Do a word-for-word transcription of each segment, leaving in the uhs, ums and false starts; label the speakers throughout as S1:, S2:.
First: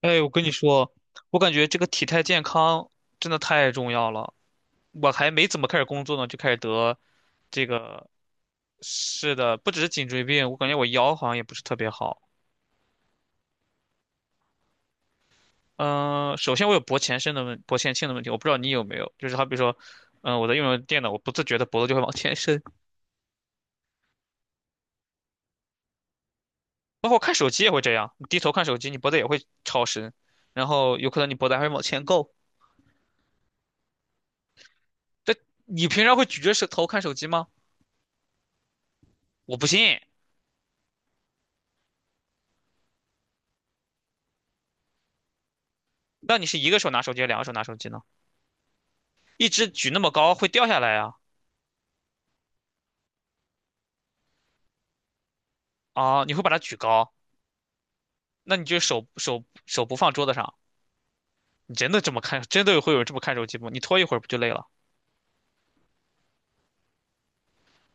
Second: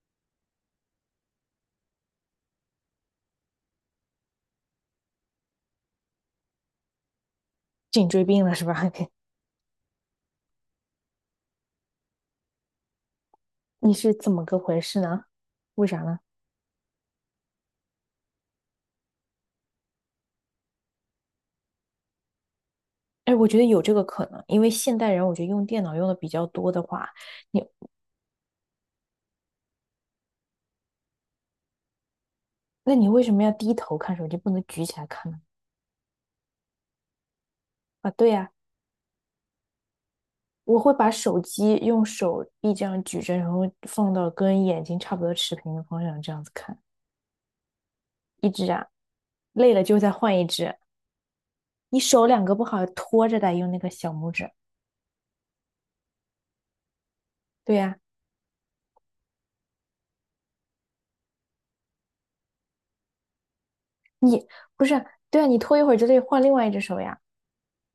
S1: 哎，我跟你说，我感觉这个体态健康真的太重要了。我还没怎么开始工作呢，就开始得这个。
S2: 颈椎病了是吧？
S1: 是的，不只是颈椎病，我感觉我腰好像也不是特别好。
S2: 你是怎么个回事呢？为啥呢？
S1: 嗯、首先我有脖前伸的问，脖前倾的问题，我不知道你有没有。就是好比说，嗯、我在用着电脑，我不自觉的脖子就会往前伸，
S2: 哎，我觉得有这个可能，因为现代人我觉得用电脑用的比较多的
S1: 包
S2: 话，
S1: 括看手
S2: 你
S1: 机也会这样。你低头看手机，你脖子也会超伸，然后有可能你脖子还会往前够。
S2: 那你为什么要低头看手机，不能举起来看
S1: 这
S2: 呢？
S1: 你平常会举着手头看手机吗？
S2: 啊，对呀，
S1: 我不信。
S2: 我会把手机用手臂这样举着，然后放到跟眼睛差不多持平的方向这
S1: 那
S2: 样
S1: 你
S2: 子
S1: 是一个
S2: 看。
S1: 手拿手机，两个手拿手机呢？
S2: 一只啊，
S1: 一直
S2: 累了
S1: 举
S2: 就
S1: 那么
S2: 再
S1: 高
S2: 换一
S1: 会掉
S2: 只。
S1: 下来啊。
S2: 你手两个不好拖着的，用那个小拇指。
S1: 啊！你会把它举高，
S2: 对呀，
S1: 那你就手手手不放桌子上。你真的这么看？真的会有人这么看手机吗？你拖一会儿不就累了
S2: 不是啊，对啊，你拖一会儿就得换另外一只手呀。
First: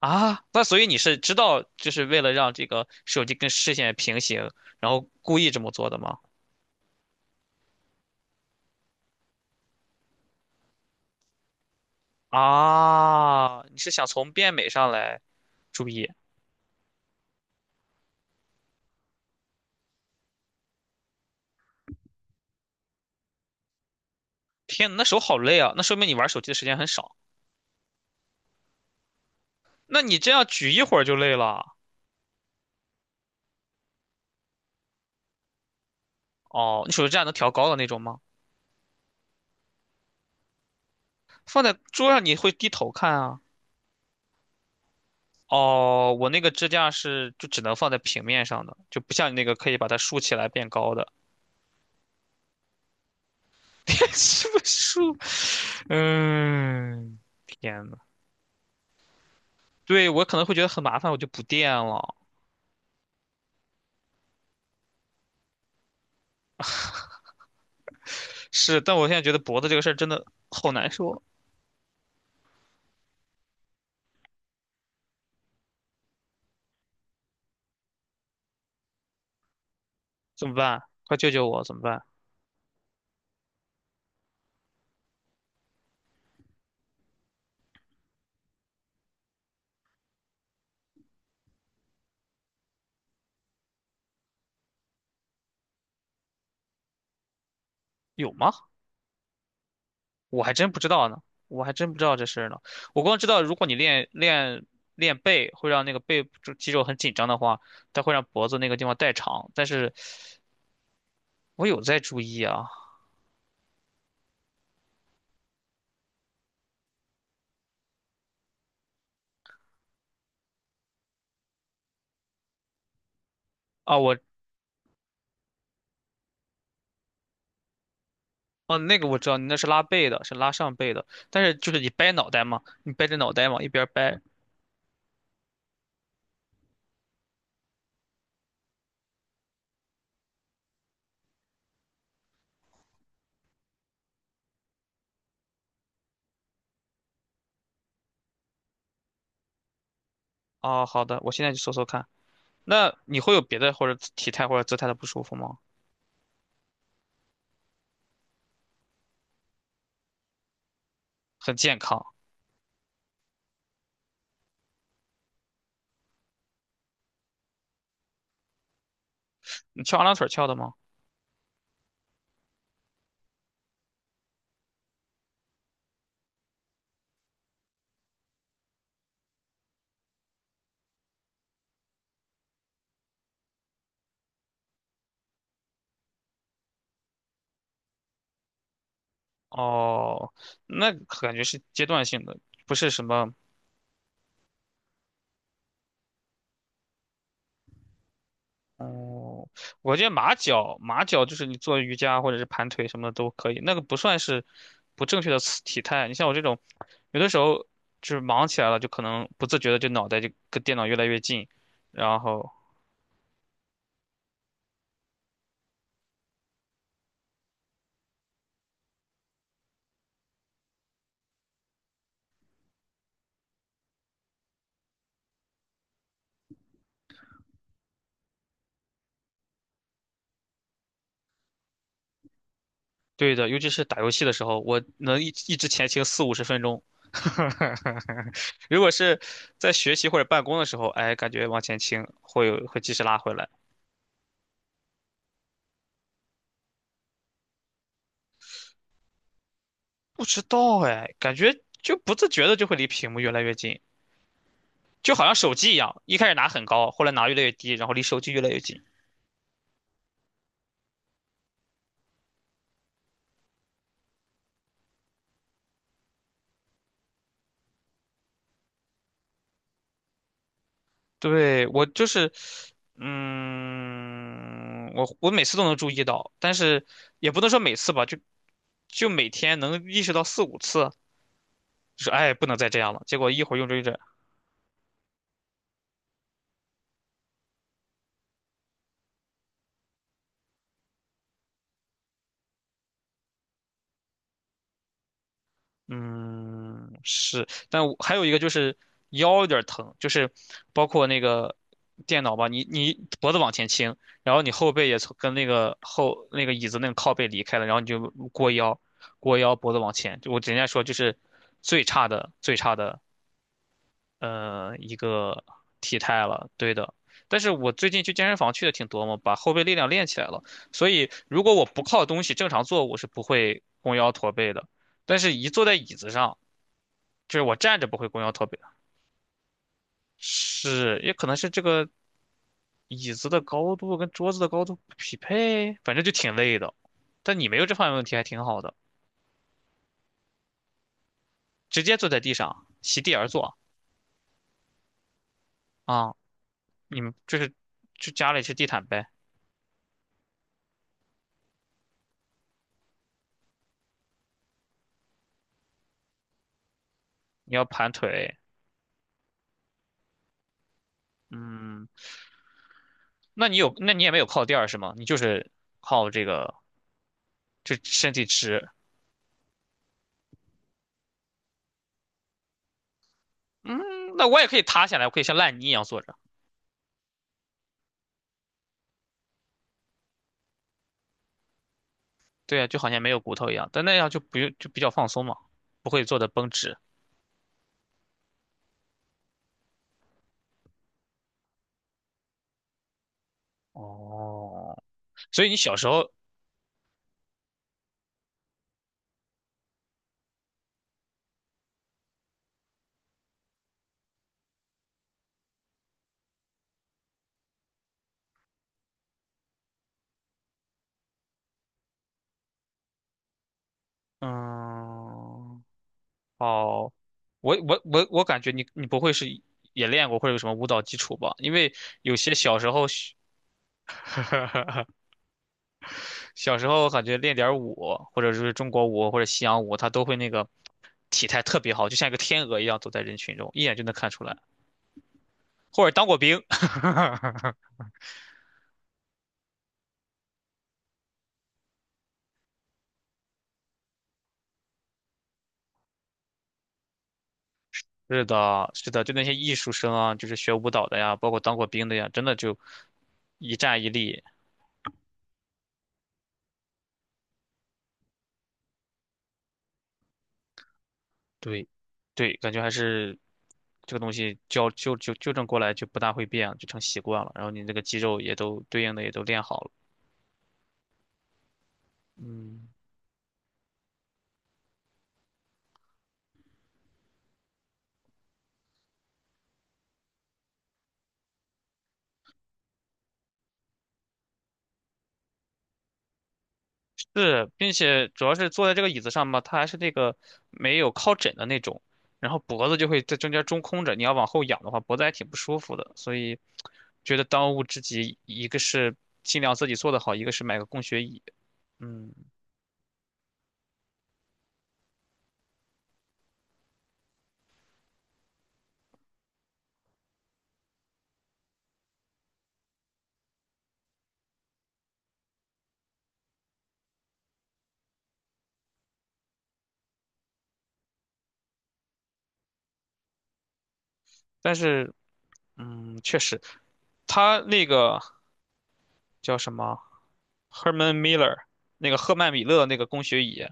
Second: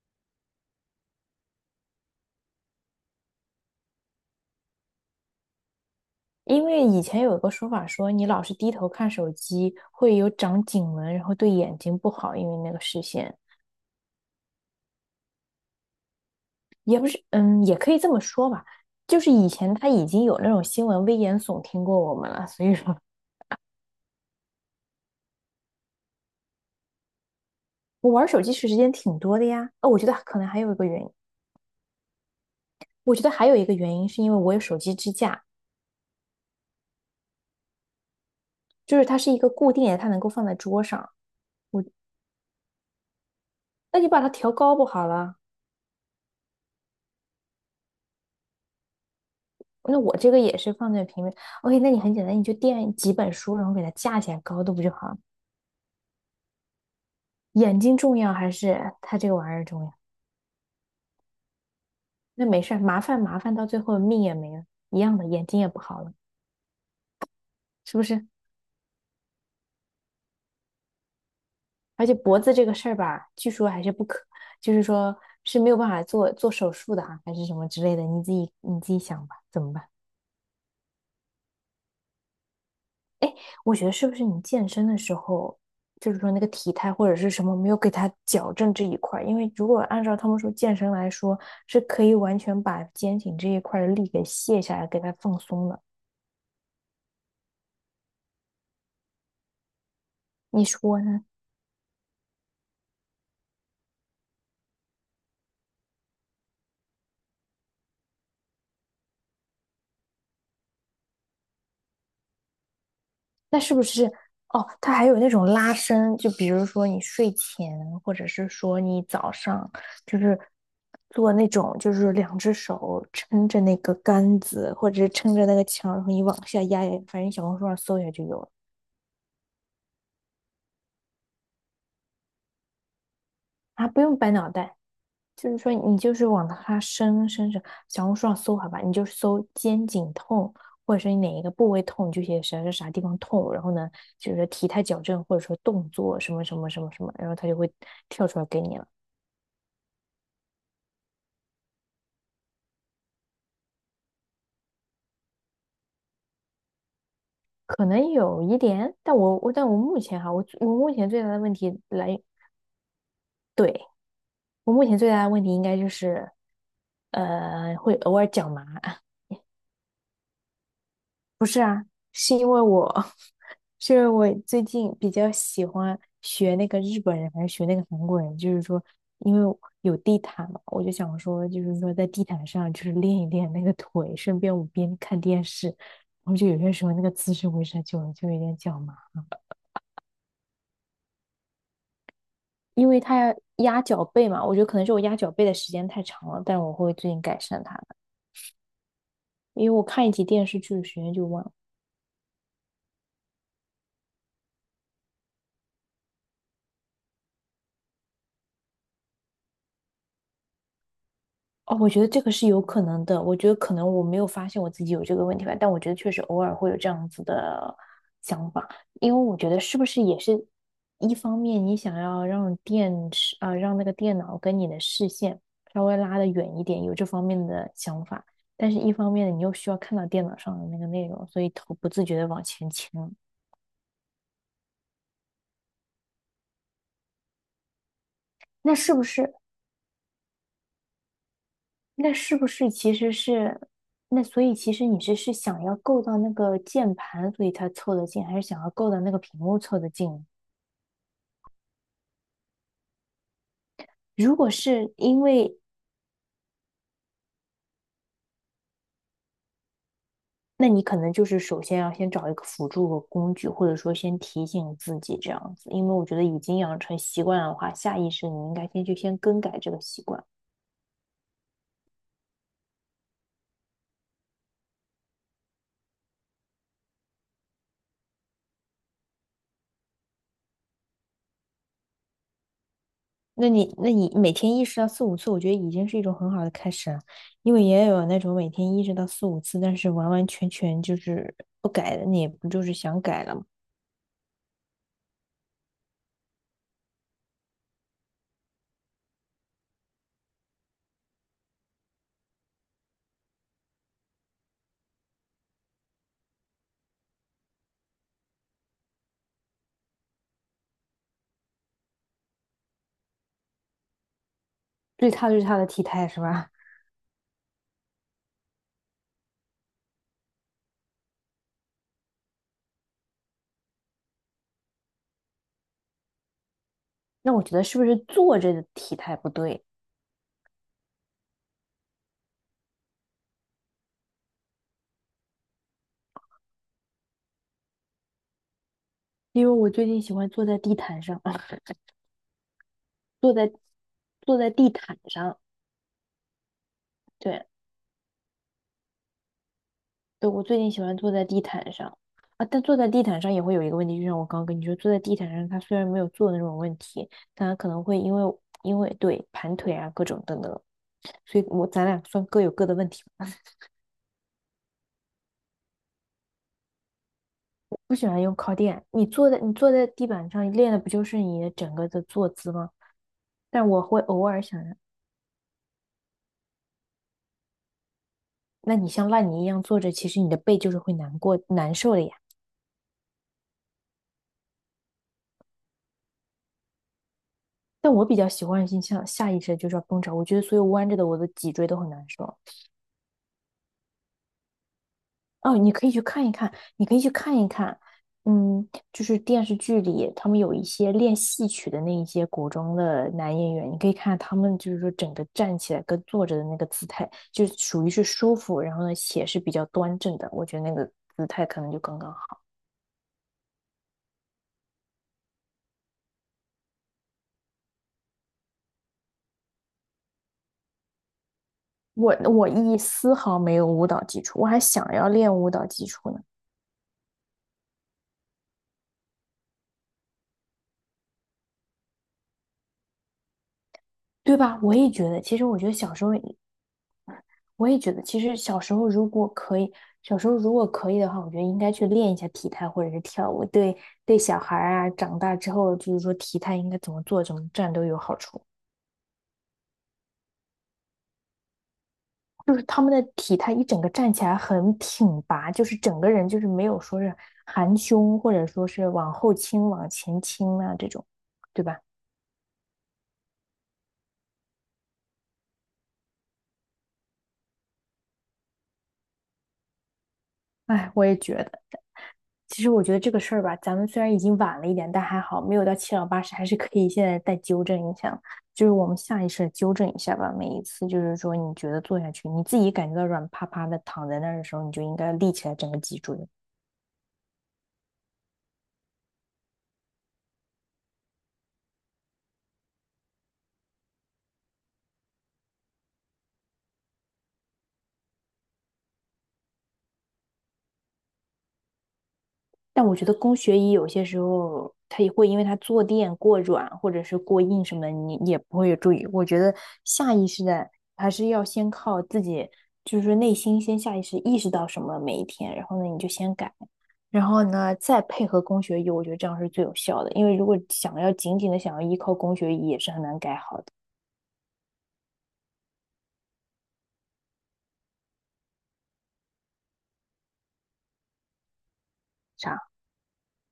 S1: 啊？那所以你是知道，就是为了让这个手机跟视线平行，然后故意这么做的吗？
S2: 因为以前有一个说法说，你老是低头看手机会有长颈纹，然后对眼睛不好，因为那个视线
S1: 啊，你是想从变美上来注意？
S2: 也不是，嗯，也可以这么说吧。就是以前他已经有那种新闻危言耸听过我们了，所以说
S1: 天呐，那手好累啊！那说明你玩手机的时间很少。
S2: 我玩手机时间挺多的呀。哦，我
S1: 那
S2: 觉得
S1: 你这
S2: 可
S1: 样
S2: 能还有
S1: 举
S2: 一
S1: 一
S2: 个
S1: 会
S2: 原
S1: 儿
S2: 因。
S1: 就累了。
S2: 我觉得还有一个原因是因为我有手机支架，
S1: 哦，你手机这样能调高的那种吗？
S2: 就是它是一个固定的，它能够放在桌上。
S1: 放在
S2: 我，
S1: 桌上你会低头看啊。
S2: 那你把它调高不好了？
S1: 哦，我那个支架是就只能放在平面上的，就不像你那个可以把它
S2: 那我
S1: 竖
S2: 这
S1: 起
S2: 个
S1: 来
S2: 也
S1: 变
S2: 是放
S1: 高
S2: 在
S1: 的。
S2: 平面。OK，那你很简单，你就垫几本书，然后给它 架起来
S1: 什么
S2: 高度不就好
S1: 竖？
S2: 了？
S1: 嗯，
S2: 眼
S1: 天
S2: 睛
S1: 呐。
S2: 重要还是他这个玩意儿重要？
S1: 对，我可能会觉得很麻烦，我就不垫了。
S2: 那没事儿，麻烦麻烦到最后命也没了，一样的，眼睛也不好了，是不是？
S1: 是，但我现在觉得脖子这个事儿真的好难受。
S2: 而且脖子这个事儿吧，据说还是不可，就是说是没有办法做做手术的啊，还是什么之类的，你自己你自己想吧，怎么办？
S1: 怎么办？快救救我，怎么办？
S2: 哎，我觉得是不是你健身的时候，就是说那个体态或者是什么没有给他矫正这一块儿？因为如果按照他们说健身来说，是可以完全把肩颈这一块儿的力给卸下来，给它放松的，
S1: 有吗？我还
S2: 你
S1: 真不知
S2: 说
S1: 道呢，
S2: 呢？
S1: 我还真不知道这事儿呢。我光知道，如果你练练练背，会让那个背部肌肉很紧张的话，它会让脖子那个地方代偿。但是我有在注意啊。
S2: 那是不是哦？它还有那种拉伸，就比如说你睡前，或者是说你早上，就是做那种，就是两只手撑着那个
S1: 啊，我
S2: 杆子，或者是撑着那个墙，然后你往下压压，反正小红书上搜一下就有了。
S1: 哦，那个我知道，你那是拉背的，是拉上背的，但是就是你掰脑袋嘛，你掰着脑袋往一边儿
S2: 啊，不用
S1: 掰。
S2: 掰脑袋。就是说你就是往它深深深小红书上搜好吧，你就搜肩颈痛，或者说你哪一个部位痛，你就写啥啥啥地方痛，然后呢，就是体态矫正或者说动作什么什么什么什么，然后它就会跳出来给你了。
S1: 哦，好的，我现在去搜搜看。那你会有别的或者体态或者姿态的不舒服吗？
S2: 可能有一点，但我我但我目前哈，我我目前最大的问
S1: 很健
S2: 题
S1: 康。
S2: 来，对，我目前最大的问题应该就是，呃，会偶尔脚麻。
S1: 你翘二郎腿儿翘的吗？
S2: 是因为我，是因为我最近比较喜欢学那个日本人还是学那个韩国人，就是说，因为有地毯嘛，我就想说，就是说在地毯上就是练一练那个腿，顺便我边看电视，然后就有些时候那个姿势维持久了就有点脚麻，
S1: 哦，那感觉是阶段性的，不
S2: 因
S1: 是
S2: 为
S1: 什
S2: 他
S1: 么。
S2: 要压脚背嘛，我觉得可能是我压脚背的时间太长了，但我会最近改善它的，
S1: 哦，
S2: 因为我
S1: 我觉
S2: 看
S1: 得
S2: 一集
S1: 马
S2: 电视剧
S1: 脚，
S2: 的时
S1: 马
S2: 间就
S1: 脚就
S2: 忘
S1: 是
S2: 了。
S1: 你做瑜伽或者是盘腿什么的都可以，那个不算是不正确的姿体态。你像我这种，有的时候就是忙起来了，就可能不自觉的就脑袋就跟电脑越来越近，
S2: 哦，我觉得
S1: 然
S2: 这个是
S1: 后
S2: 有可能的。我觉得可能我没有发现我自己有这个问题吧，但我觉得确实偶尔会有这样子的想法，因为我觉得是不是也是一方面，你想要让电视啊、让那个电脑跟你的视线稍微拉得远一点，有这方面的想法，但是一方面你又需要看到电脑上的那个内容，所以头不自觉的往前倾了。
S1: 对的，尤其是打游戏的时候，我能一一直前倾四五十分钟。
S2: 那
S1: 如果
S2: 是不
S1: 是
S2: 是？
S1: 在学习或者办公的时候，哎，感觉往前倾
S2: 那是
S1: 会
S2: 不
S1: 有
S2: 是
S1: 会
S2: 其
S1: 及时
S2: 实
S1: 拉回来。
S2: 是，那所以其实你是是想要够到那个键盘，所以才凑得近，还是想要够到那个屏幕凑得
S1: 不
S2: 近？
S1: 知道哎，感觉就不自觉的就会离屏幕越来越近。
S2: 如果是
S1: 就
S2: 因
S1: 好像手
S2: 为，
S1: 机一样，一开始拿很高，后来拿越来越低，然后离手机越来越近。
S2: 那你可能就是首先要先找一个辅助的工具，或者说先提醒自己这样子，因为我觉得已经养成习惯的话，下意识你应该先去先更改这个习惯。
S1: 对，我就是，嗯，我我每次都能注意到，但是也不能说每次吧，就就每天能意识到四五次，就是哎，不能再这样了。结果一
S2: 那
S1: 会儿用着
S2: 你
S1: 用
S2: 那
S1: 着，
S2: 你每天意识到四五次，我觉得已经是一种很好的开始了，因为也有那种每天意识到四五次，但是完完全全就是不改的，你也不就是想改了吗？
S1: 嗯，是，但我还有一个就是腰有点儿疼，就是包括那个电脑吧，你你脖子往前倾，然后你后背也从跟那个后那个椅子那个靠背离开了，然后你就过腰，过腰脖子往前，就我人家说就是最差的最差的呃一
S2: 最差最
S1: 个
S2: 差的体
S1: 体
S2: 态是
S1: 态了，
S2: 吧？
S1: 对的。但是我最近去健身房去的挺多嘛，把后背力量练起来了，所以如果我不靠东西正常坐，我是不会弓腰驼背的。但是一坐在椅子上，
S2: 那
S1: 就是
S2: 我
S1: 我
S2: 觉得是
S1: 站
S2: 不
S1: 着不
S2: 是
S1: 会弓腰
S2: 坐
S1: 驼
S2: 着
S1: 背，
S2: 的体态不对？
S1: 是也可能是这个椅子的高度跟桌子的高度不匹配，反正就挺累的。但你没有这方面问题，还挺好的。
S2: 因为我最近喜欢坐在地毯上，
S1: 直接坐在地上，席地而
S2: 坐在
S1: 坐
S2: 坐在地毯上。
S1: 啊。你们就
S2: 对。
S1: 是就家里是地毯呗。
S2: 对，我最近喜欢坐在地毯上。啊，但坐在地毯上也会有一个问题，就像我刚刚跟你说，坐在地毯上，它虽然没有坐的那种问题，但
S1: 你
S2: 它
S1: 要
S2: 可能
S1: 盘
S2: 会因为
S1: 腿，
S2: 因为对盘腿啊各种等等，所以我咱
S1: 嗯，
S2: 俩算各有各的问题吧。
S1: 那 你有那你也没有靠垫儿是吗？你就是靠这个就
S2: 不喜
S1: 身
S2: 欢
S1: 体
S2: 用靠
S1: 直。
S2: 垫，你坐在你坐在地板上练的不就是你的整个的坐姿吗？但我会
S1: 嗯，
S2: 偶
S1: 那我
S2: 尔
S1: 也可
S2: 想
S1: 以
S2: 着。
S1: 塌下来，我可以像烂泥一样坐着，
S2: 那你像烂泥一样坐着，其实你的背就是会难过难受的呀。
S1: 对啊，就好像没有骨头一样，但那样就不用就比较放松嘛，不会坐的绷直。
S2: 但我比较习惯性向下意识地就是要绷着，我觉得所有弯着的我的脊椎都很难受。
S1: 哦，所以你
S2: 哦，你
S1: 小
S2: 可
S1: 时
S2: 以去
S1: 候，
S2: 看一看，你可以去看一看，嗯，就是电视剧里他们有一些练戏曲的那一些古装的男演员，你可以看他们就是说整个站起来跟坐着的那个姿态，就属于是舒服，然后呢且是比较端正的，我觉得那个姿态可能就刚刚好。
S1: 嗯，哦，我我我我感觉你你不会是也练过或者有什么舞蹈基础吧？因为有
S2: 我
S1: 些
S2: 我
S1: 小时
S2: 一
S1: 候学
S2: 丝毫没有舞蹈基础，我还想要练舞蹈基础呢，
S1: 小时候感觉练点儿舞，或者是中国舞或者西洋舞，他都会那个体态特别好，就像一个天鹅一样走在人群中，一眼就能看出
S2: 对
S1: 来。
S2: 吧？我也觉得，其实我觉得
S1: 或者
S2: 小时
S1: 当
S2: 候
S1: 过兵。
S2: 我也觉得，其实小时候如果可以，小时候如果可以的话，我觉得应该去练一下体态或者是跳舞，对对小孩儿啊，长大之后就是说体态应该怎么做，怎么站都有好
S1: 是
S2: 处。
S1: 的，是的，就那些艺术生啊，就是学舞蹈的呀，包括当过兵的呀，真的
S2: 就
S1: 就
S2: 是他们的体态
S1: 一
S2: 一整
S1: 站一
S2: 个站
S1: 立。
S2: 起来很挺拔，就是整个人就是没有说是含胸或者说是往后倾、往前倾啊这种，对
S1: 对，
S2: 吧？
S1: 对，感觉还是这个东西纠纠纠纠正过来就不大会变，就成习惯了。然后你那个肌肉也都对应的也都练好了。
S2: 哎，我也觉得。其
S1: 嗯，
S2: 实我觉得这个事儿吧，咱们虽然已经晚了一点，但还好没有到七老八十，还是可以现在再纠正一下，就是我们下意识地纠正一下吧。每一次就是说你觉得坐下去，你自己感觉到软趴趴的躺在那儿的时候，你就应该立起来整个脊椎。
S1: 是，并且主要是坐在这个椅子上吧，它还是那个没有靠枕的那种，然后脖子就会在中间中空着，你要往后仰的话，脖子还挺不舒服的。所以觉得当务之急，一个是尽量自己做得好，一个是买个供学椅。嗯，
S2: 但我觉得工学椅有些时候它也会因为它坐垫过软或者是过硬什么的，你也不会有注意。我觉得下意识的还是要先靠自己，就是内心先下意识意识到什么每一天，然后呢你就先改。然后呢，再配合供学医，我觉得这样是最有效的。因为如果想要紧紧的想要依靠供学医，也是很难改好的。
S1: 但是嗯，确实，它那个叫什么？H E R M A N, M I L L E R 那个赫曼米
S2: 啥？
S1: 勒那个工学椅，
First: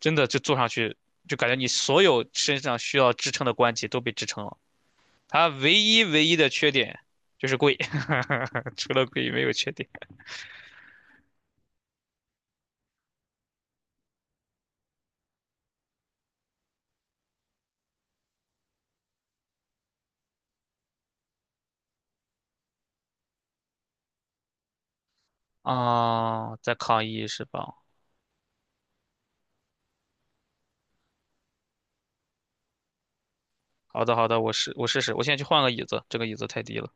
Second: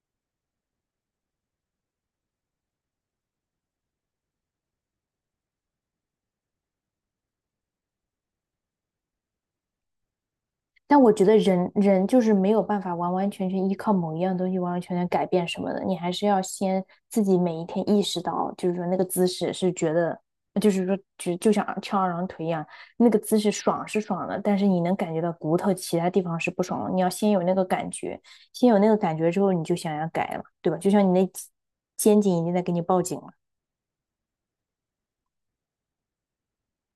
S1: 真的就坐上去就感觉你所有身上需要支撑的关节都被支撑了。它唯一唯一的缺点就是贵，除了贵没有缺点。
S2: 但我觉得人人就是没有办法完完全全依靠某一样东西完完全全改变什么的，你还是要先自己每一天意识到，就是说那个姿势是觉得，就是说就就像翘二郎腿一样，那个姿势爽是爽了，但是你能感觉到骨头其他地方是
S1: 啊、
S2: 不
S1: 在
S2: 爽了。你
S1: 抗
S2: 要
S1: 议
S2: 先
S1: 是
S2: 有那个
S1: 吧？
S2: 感觉，先有那个感觉之后，你就想要改了，对吧？就像你那肩颈已经在给你报警了。
S1: 好的好的，我试我试试，我现在去换个椅子，这个椅子太低了。